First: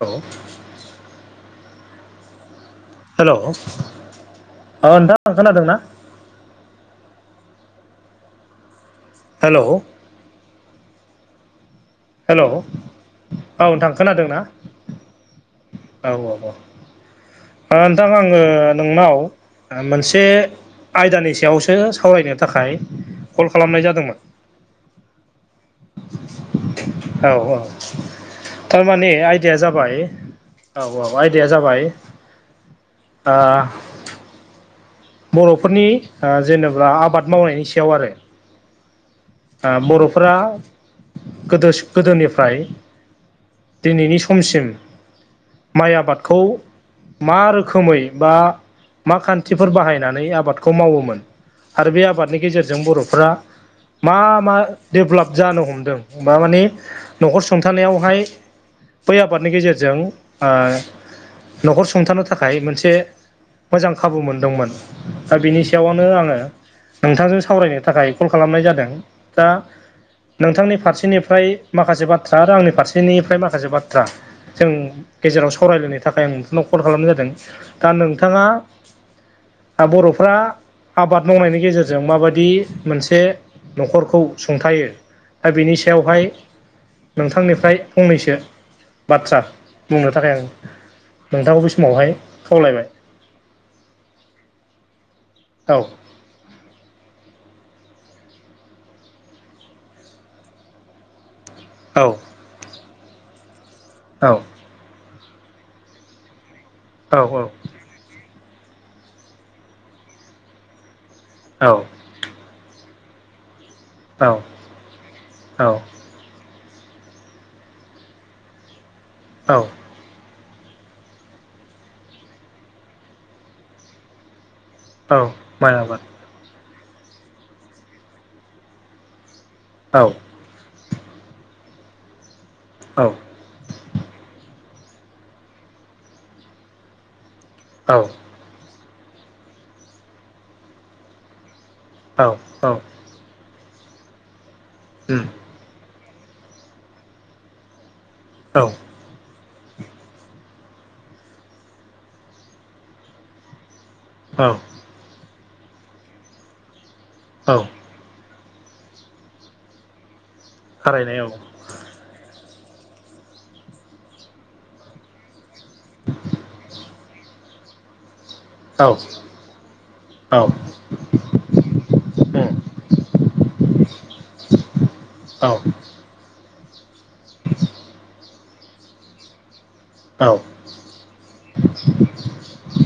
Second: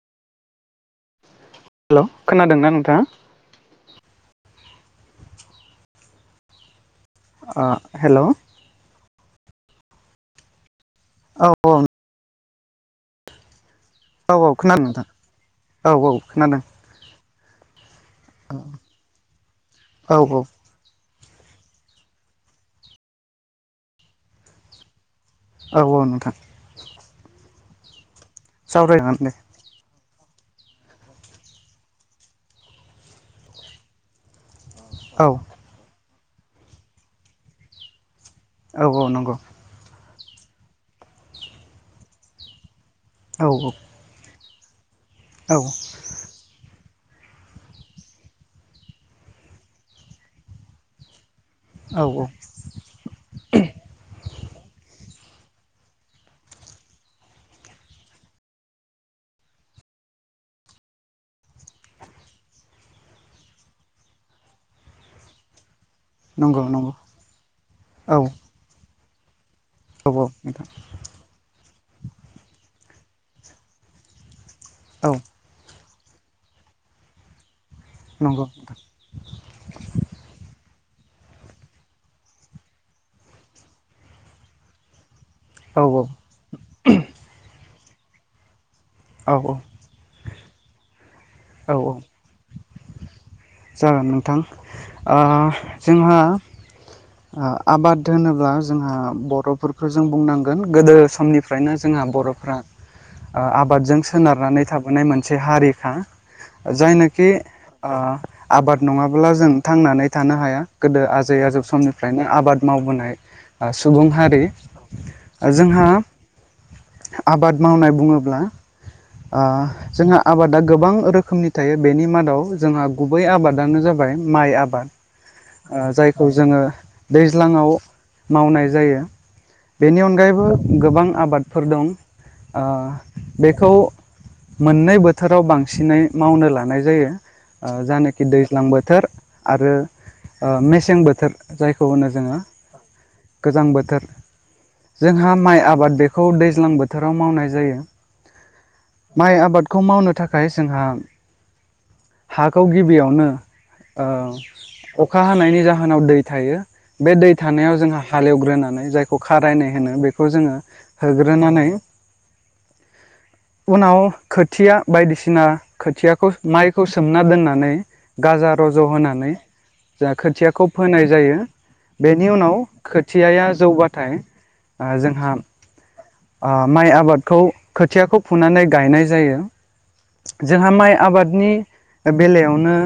औ हेल' खोनादोंना नोंथाङा? हेल' अ नोंथांं खोनादों ना? आ हेल' हेल' औ औ हेलौ औ नोंथां खोनादों औ ना औ खोनादों नोंथां औ औ औ ओ नोंथां आङो नोंनाव औ मोनसे आयदानि सायावसो सावरायनो थाखाय कल खालामनाय जादोंमोन औ औ नोंथां औ औ थारमाने सावरायगोन दे आयदाया जाबाय औ औ आयदाया जाबाय ओ औ नखरनि ओ जेनेबा आबाद मावनायनि सायाव आरो। औ औ नंगौ ओ बर'फोरा गोदो गोदोनिफ्राय औ औ दिनैनि समसिम औ माइ आबादखौ मा रोखोमै बा मा खान्थिफोर बाहाय नायनानै आबादखौ मावोमोन आरो औ बे औ आबादनि गेजेरजों बर'फ्रा मा मा डेभेलप जानो हमदों मा माने न'खर सुंथानायावहाय बै आबादनि गेजेरजों ओ न'खर सुंथानो थाखाय मोनसे मोजां खाबु मोनदोंमोन दा बिनि सायावनो आङो नंगौ नंगौ नोंथांजों सावरायनो थाखाय औ कल खालामनाय जादों दा औ औ नोंथां नोंथांनि फारसेनिफ्राय माखासे बाथ्रा आरो आंनि फारसेनिफ्राय माखासे बाथ्रा जों औ गेजेराव सावरायलायनो थाखाय आं नोंथांनाव कल खालामनाय जादों दा नोंथाङा नंगौ दा बर'फ्रा आबाद मावनायनि गेजेरजों माबायदि मोनसे न'खरखौ सुंथायो दा बिनि औ सायावहाय नोंथांनिफ्राय फंनैसो बाथ्रा औ बुंनो थाखाय आं नोंथांखौ बै औ समावहाय खावलायबाय जागोन नोंथां ओ औ जोंहा आबाद होनोब्ला जोंहा बर'फोरखौ जों बुंनांगोन गोदो समनि फ्रायनो जोंहा औ बर'फ्रा ओ आबादजों औ सोनारनानै थाबोनाय मोनसे हारिखा। जायनोखि ओ आबाद नङाब्ला जों थांनानै थानो हाया। गोदो आजै आजौ औ समनिफ्रायनो आबाद मावबोनाय सुबुं औ हारि जोंहा औ आबाद मावनाय बुङोब्ला ओ औ जोंहा आबादा गोबां रोखोमनि थायो बेनि मादाव जोंहा गुबै आबादानो जाबाय माइ आबाद। औ माइ ओ आबाद जायखौ जोङो दैज्लाङाव मावनाय जायो। बेनि औ अनगायैबो गोबां आबादफोर दं औ ओ बेखौ मोननै बोथोराव बांसिनै मावनो लानाय जायो ओ औ जानोखि दैज्लां बोथोर आरो ओ मेसें बोथोर जायखौ होनो औ जोङो। औ गोजां बोथोर उम जोंहा माइ आबाद बेखौ दैज्लां बोथोराव मावनाय जायो। औ माइ आबादखौ मावनो थाखाय जोंहा हाखौ गिबियावनो औ ओ अखा हानायनि जाहोनाव दै थायो बे दै औ थानायाव जोंहा हालेवग्रोनानै जायखौ खारायनाय होनो बेखौ जोङो थारैनो होग्रोनानै उनाव खोथिया बायदिसिना खोथियाखौ माइखौ सोमना दोननानै गाजा रज' औ होनानै जा औ खोथियाखौ फोनाय जायो बेनि उम उनाव खोथियाया जौबाथाय ओ जोंहा औ ओ माइ आबादखौ खोथियाखौ फुनानै गायनाय जायो। औ जोंहा माइ आबादनि बेलायावनो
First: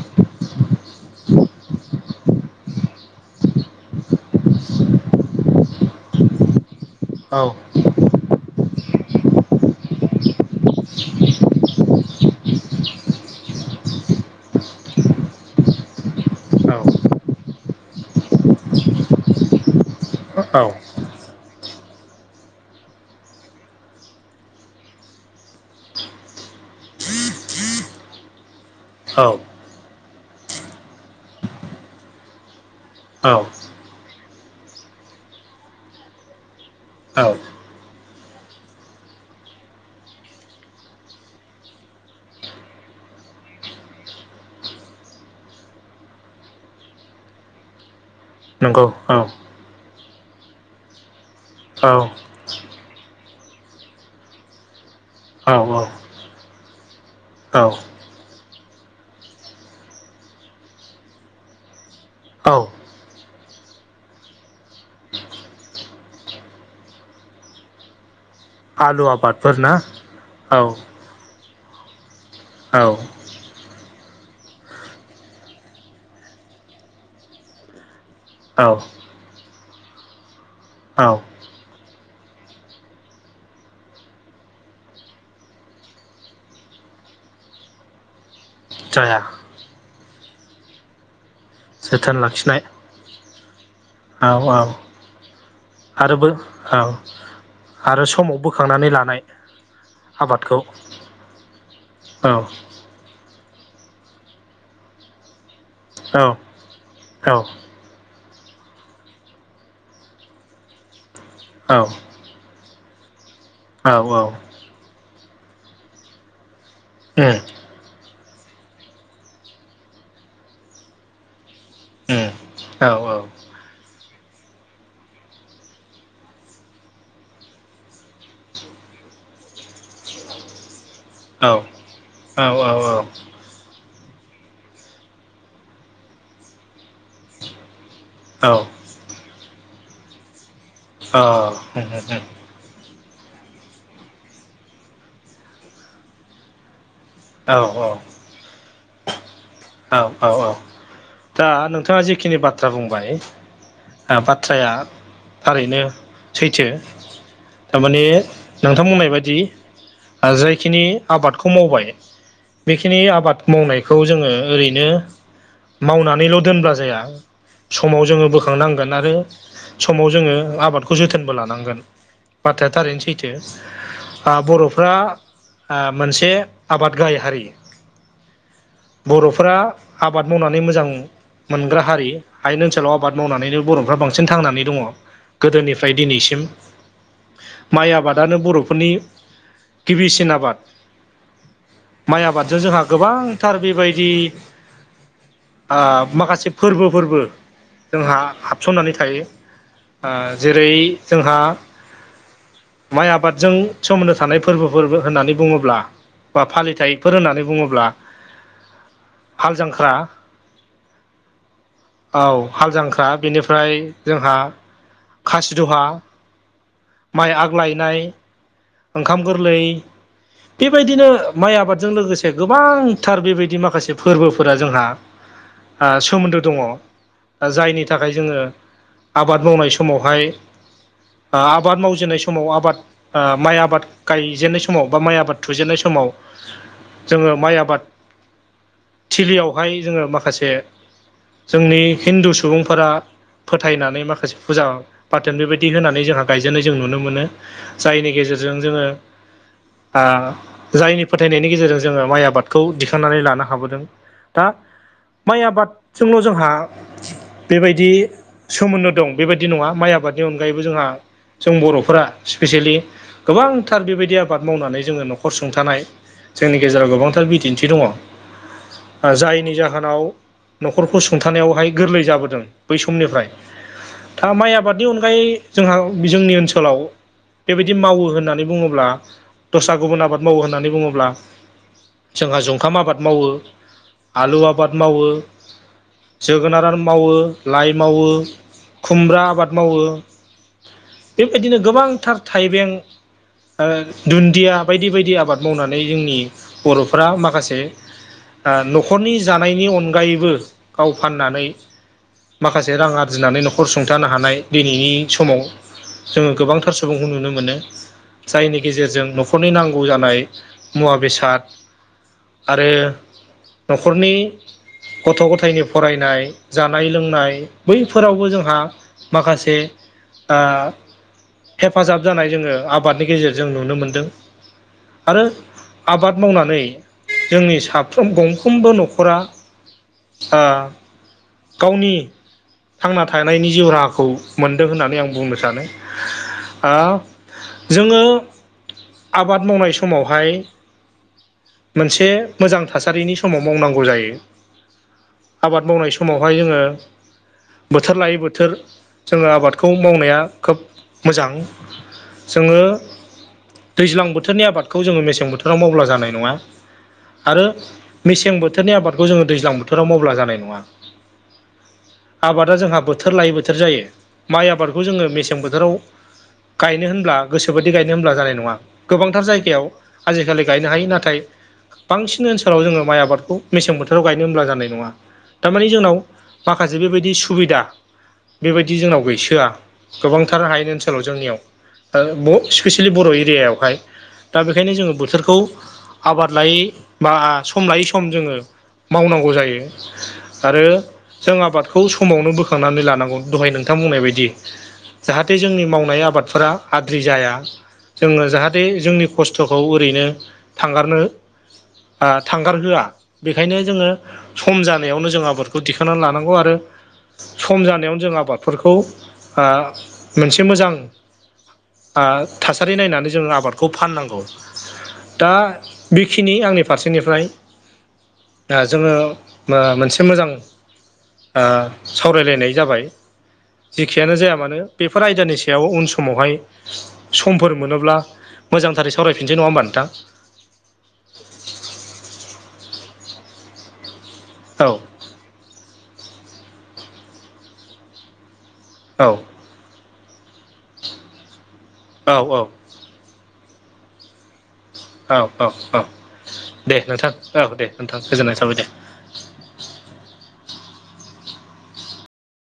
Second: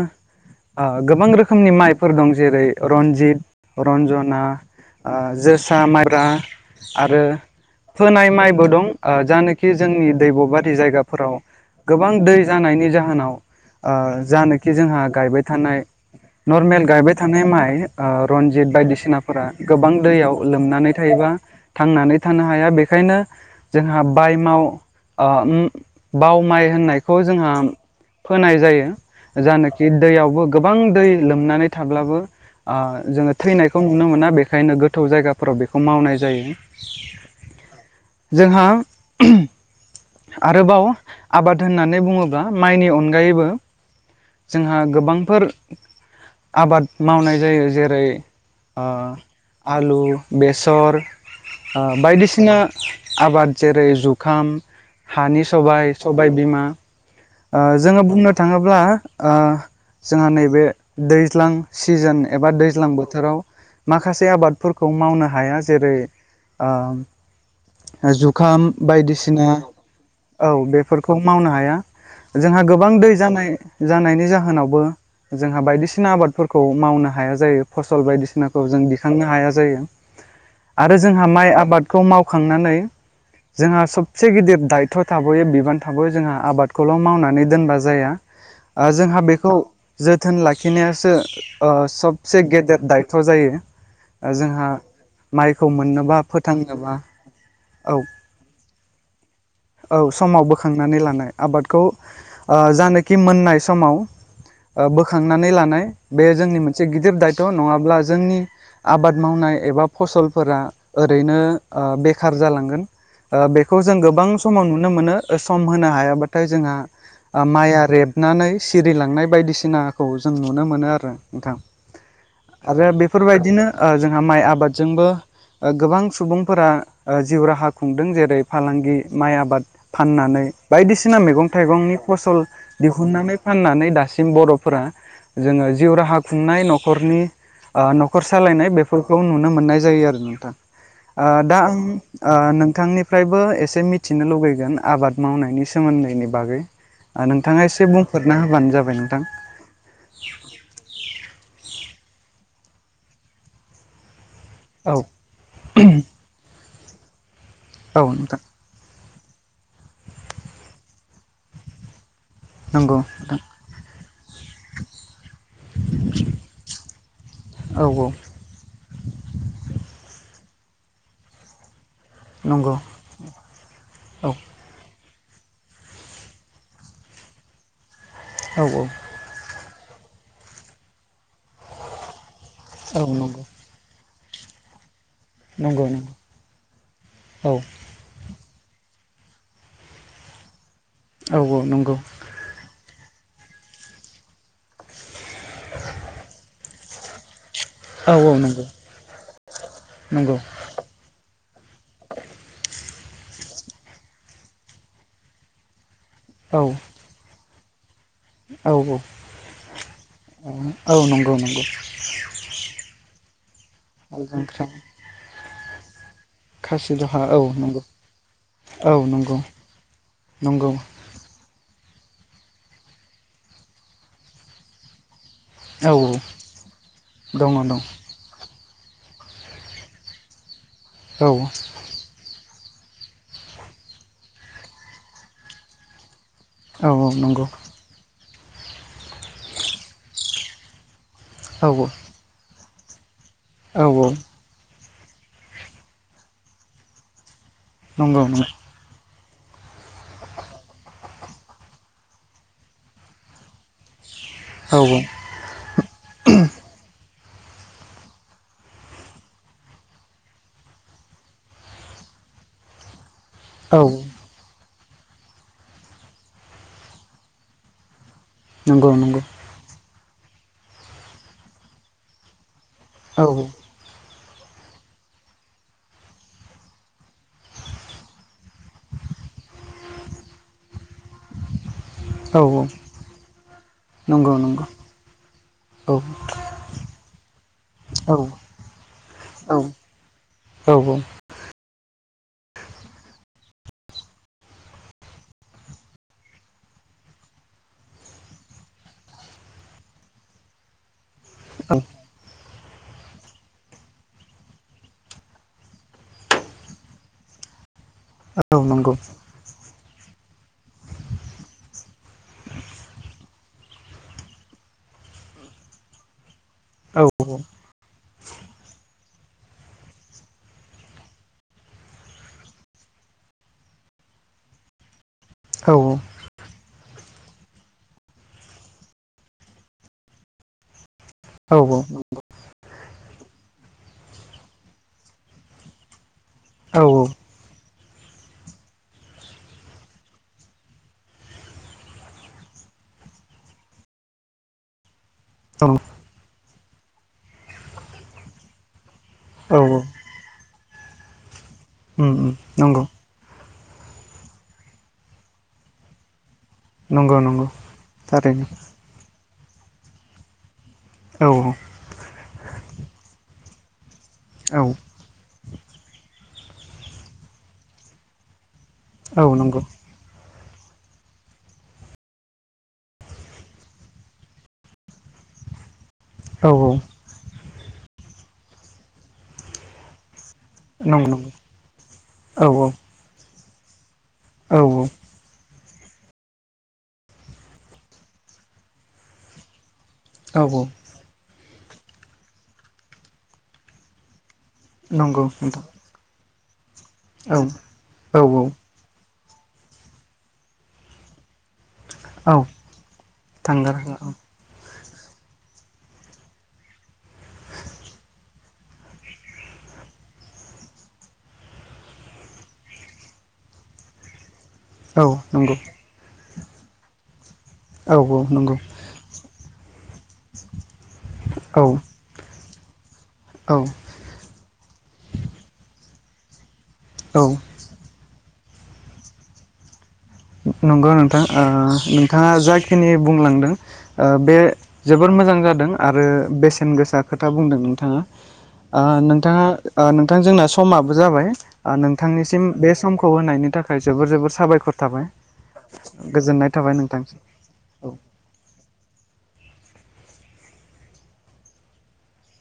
गोबां रोखोमनि माइफोर दं जेरै रन्जित रन्जन जोसा माइब्रा आरो औ फोनाय माइबो दं ओ जानाखि जोंनि दैब' बारि जायगाफोराव गोबां दै जानायनि जाहोनाव ओ‌ जानोखि जोंहा गायबाय थानाय नर्मेल गायबाय थानाय माइ रनजित बायदिसिना फोरा गोबां दैयाव लोमनानै थायोबा थांनानै थानो हाया बेखायनो जोंहा बायमाव ओ बाव माइ होननायखौ जोंहा फोनाय जायो। औ जानाखि दैयावबो गोबां दै लोमनानै थाब्लाबो जोङो औ थैनायखौ नुनो मोना बेखायनो गोथौ जायगाफोराव बेखौ मावनाय जायो औ जोंहा आरोबाव आबाद होननानै बुङोब्ला माइनि अनगायैबो जोंहा गोबांफोर आबाद मावनाय जायो जेरै नंगौ औ आलु बेसर औ बायदिसिना आबाद जेरै जुखाम हानि औ सबाय सबाय बिमा औ जोङो बुंनो थाङोब्ला जोंहा नैबे दैज्लां सिजोन एबा औ दैज्लां बोथोराव माखासे आबादफोरखौ मावनो हाया जेरै जुखाम आलु बायदिसिना आबादफोर ना औ बेफोरखौ मावनो हाया। जोंहा औ गोबां दै जानाय जानायनि जाहोनावबो जोंहा बायदिसिना आबादफोरखौ मावनो हाया जायो फसल बायदिसि औ नाखौ जों दिखांनो हाया जायो। आरो औ जोंहा माइ आबादखौ मावखांनानै जोंहा सब से गिदिर दायथ' थाबोयो बिबान थाबोयो जोंहा आबादखौल' मावनानै दोनबा जाया ओ जाया जोंहा बेखौ जोथोन लाखिनायासो जोथोन सबसे लाखिनाय गेदेर दायथ' जायो। औ औ जोंहा माइखौ मोननोबा आरोबो औ फोथांनोबा औ आरो समाव बोखांनानै लानाय औ समाव आबादखौ बोखांनानै लानाय आबादखौ औ जानो खि मोननाय समाव बोखांनानै लानाय औ बे जोंनि मोन से गिदिर औ दायथ' नङाब्ला जोंनि आबाद मावनाय एबा फसलफोरा ओरैनो बेखार जालांगोन बेखौ औ जों गोबां उम समाव नुनो मोनो सम होनो हायाबाथाय जोंहा माइया रेब नानै सिरिलांनाय बायदिसिनाखौ जों नुनो मोनो आरो नोंथां। उम आरो औ औ बेफोरबायदिनो जोंहा माइ आबादजोंबो गोबां सुबुंफोरा जिउ राहा खुंदों जेरै फालांगि माइ आबाद फाननानै बायदिसिना मैगं औ थाइगंनि फसल औ दिहुननानै फाननानै दासिम बर'फोरा जोङो जिउ राहा खुंनाय न'खरनि ओ न'खर औ सालायनाय बेफोरखौ नुनो मोननाय जायो आरो नोंथां। ओ दा आं ओ नोंथांनि फ्रायबो एसे मिथिनो लुगैगोन आबाद मावनायनि सोमोन्दैनि बागै। ओ औ नोंथाङा एसे बुंफोरना होबानो जाबाय नोंथां। औ औ औ दा नोंथाङा जिखिनि बाथ्रा बुंबाय आ बाथ्राया औ थारैनो सैथो थारमाने नोंथां बुंनाय बायदि ओ जायखिनि आबादखौ मावबाय बेखिनि नंगौ आबाद नोंथां मावनायखौ जोङो ओरैनो मावना नैल' दोनब्ला जाया औ समाव औ जोङो होनांगोन आरो समाव जोङो आबादखौ जोथोनबो लानांगोन बाथ्राया नंगौ थारैनो सै थो औ आ बर'फ्रा आ मोनसे आबाद गाहाइ हारि। औ औ। बर'फोरा आबाद मावनानै मोजां मोनग्रा हारि। हायेन ओनसोलाव औ आबाद नंगौ मावनानैनो बर'फ्रा बांसिन थांनानै दङ। नंगौ गोदोनिफ्राय नंगौ दिनैसिम औ माइ आबादानो बर'फोरनि गिबिसिन आबाद। औ औ नंगौ। माइ आबादजों जोंहा गोबांथार बेबायदि आ फोरबो फोरबो औ जोंहा औ नंगौ हाबसननानै थायो आ नंगौ जेरै जोंहा माइ आबादजों सोमोन्दो थानाय फोरबोफोरबो होननानै बुङोब्ला बा औ फालिथायफोर होननानै बुङोब्ला औ हाल जांख्रा औ औ नंगौ नंगौ। औ हाल जांख्रा बेनिफ्राय हाल जोंहा जांख्रा खासिदहा खासि दहा माइ औ नंगौ आग्लायनाय औ ओंखाम नंगौ गोरलै नंगौ बेबायदिनो माइ आबादजों लोगोसे गोबांथार बेबायदि माखासे फोरबोफोरा जोंहा आ औ सोमोन्दो दङ दङ दं जायनि थाखाय -‍- जोङो आबाद मावनाय समावहाय औ आ आबाद मावजेननाय स माव आबाद आ माइ आबाद गायजेननाय समाव बा माइ आबाद थुजेनन्नाय समाव औ जोङो नंगौ माइ आबाद थिलियावहाय जोङो माखासे औ जोंनि हिन्दु सुबुंफोरा औ फोथायनानै माखासे फुजा बा थोन बेबायदि होनानै जोंहा गायजेननाय जों नुनो मोनो। जायनि नंगौ नंगौ गेजेरजों जोङो आ जायनि फोथायनायनि गेजेरजों जोङो माइ आबादखौ दिखांनानै लानो हाबोदों दा औ। माइ आबादजोंल' जोंहा बेबायदि सोमोन्दो दं बेबायदि नङा माइ आबादनि अनगायैबो जोंहा जों बर'फोरा स्पेसियेलि औ गोबांथार बेबायदि आबाद मावनानै जोङो न'खर सुंथानाय जोंनि गेजेराव गोबांथार बिदिन्थि दङ। नंगौ ओ नंगौ जायनि जाहोनाव न'खरखौ सुंथानायावहाय गोरलै जाबोदों बै औ समनिफ्राय था माइ आबादनि अनगायै जोंहा जोंनि ओनसोलाव बेबायदि मावो होननानै बुङोब्ला दस्रा गुबुन आबाद मावो होननानै बुङोब्ला औ जोंहा जंखाम आबाद मावो, नंगौ आलु नंगौ आबाद मावो, औ जोगोनार आर मावो, लाइ मावो, औ खुमब्रा आबाद मावो, औ औ। बेबायदिनो गोबांथार थाइबें दुन्दिया बायदि बायदि आबाद मावनानै जोंनि बर'फोरा माखासे न'खरनि जानायनि अनगायैबो गाव फाननानै नंगौ माखासे रां आरजिनानै न'खर सुंथानो हानाय दिनैनि समाव जोङो गोबांथार सुबुंखौ नुनो मोनो जायनि गेजेरजों न'खरनि नांगौ जानाय मुवा बेसाद आरो न'खरनि गथ' गथायनि फरायनाय जानाय औ औ लोंनाय बैफोरावबो जोंहा माखासे हेफाजाब जानाय जोङो आबादनि गेजेरजों नुनो मोनदों आरो औ आबाद मावनानै जोंनि साफ्रोम गंफ्रोमबो न'खरा गावनि थांना थानायनि जिउ राहाखौ मोनदों होननानै आं बुंनो सानो जोङो आबाद मावनाय समावहाय मोनसे मोजां थासारिनि समाव मावनांगौ जायो आबाद मावनाय समावहाय जोङो बोथोर लायै बोथोर जोङो औ आबादखौ औ मावनाया खोब मोजां उम उम जोङो नंगौ दैज्लां बोथोरनि आबादखौ जोङो मेसें बोथोराव मावब्ला जानाय नङा नंगौ आरो नंगौ मेसें थारैनो बोथोरनि आबादखौ जोङो दैज्लां बोथोराव मावब्ला जानाय नङा औ आबादा जोंहा बोथोर लायै बोथोर जायो माइ औ आबादखौ जोङो मेसें बोथोर हाजोराव गायनो होनब्ला गोसोोबायि गायनो होनब्ला जानाय नङा औ गोबांथार नंगौ जायगायाव आजिखालि गायनो हायो नाथाय बांसिन ओनसोलाव जोङो माइ आबादखौ मेसें बोथोर बेाव गायनो हब्ला जानाय नङा थारमानिे जोंनाव औ औ माखासे बेबायदि सुबिदा बेबायदि जोंनाव गैसोआ गोबांथार हायनि ओनसोलाव नंगौ नंगौ जोंनियाव दा औ स्पेसियेलि बर' एरियायावहाय दा औ बेखायनो जोङो बोथोरखौ आबाद लायै बा सम लायै सम जोङो मावनांगौ जायो औ आरो जों आबादखौ समावनो बोखांनानै लानांगौ दहाय नोंथां बुंनाय बायदि नंगौ जाहाथे नोंथां जोंनि मावनाय आबादफोरा आद्रि जाया औ औ जोङो जाहाथे जोंनि खस्थ'खौ ओरैनो थांगारनो औ थांगारहोआ बेखायनो थांगार जोङो होला औ सम जानायावनो जों आबादखौ दिखांनानै लानांगौ आरो सम जानायावनो जों आबादफोरखौ मोनसे मोजां थासारि नायनानै जोङो आबादखौ फाननांगौ औ दा नंगौ बेखिनि आंनि फारसेनिफ्राय आग जोङो मोनसे मोजां औ सावरायलायनाय जाबाय औ जखनो जाया मानो बेफोर आयदानि सायाव उन समावहाय समफोर मोनोब मोजांथार सावरायफिसै नङा ह होनबा नोंथां नंगौ नोंथां नोंथाङा जाखिनि बुंलांदों बे औ जोबोर मोजां जादों आरो बेसेन गोसा खोथा बुंदों नोंथाङा औ नोंथाङा नोंथां जोंना समाबो जाबाय औ नोंथांनिसिम बे समखौ होनायनि थाखाय थाखाय जोबोर जोबोर साबायखर थाबाय औ औ-औ गोजोननाय थाबाय दे नोंथांसिम। नोंथां औ दे नोंथां गोजोननाय थाबाय दे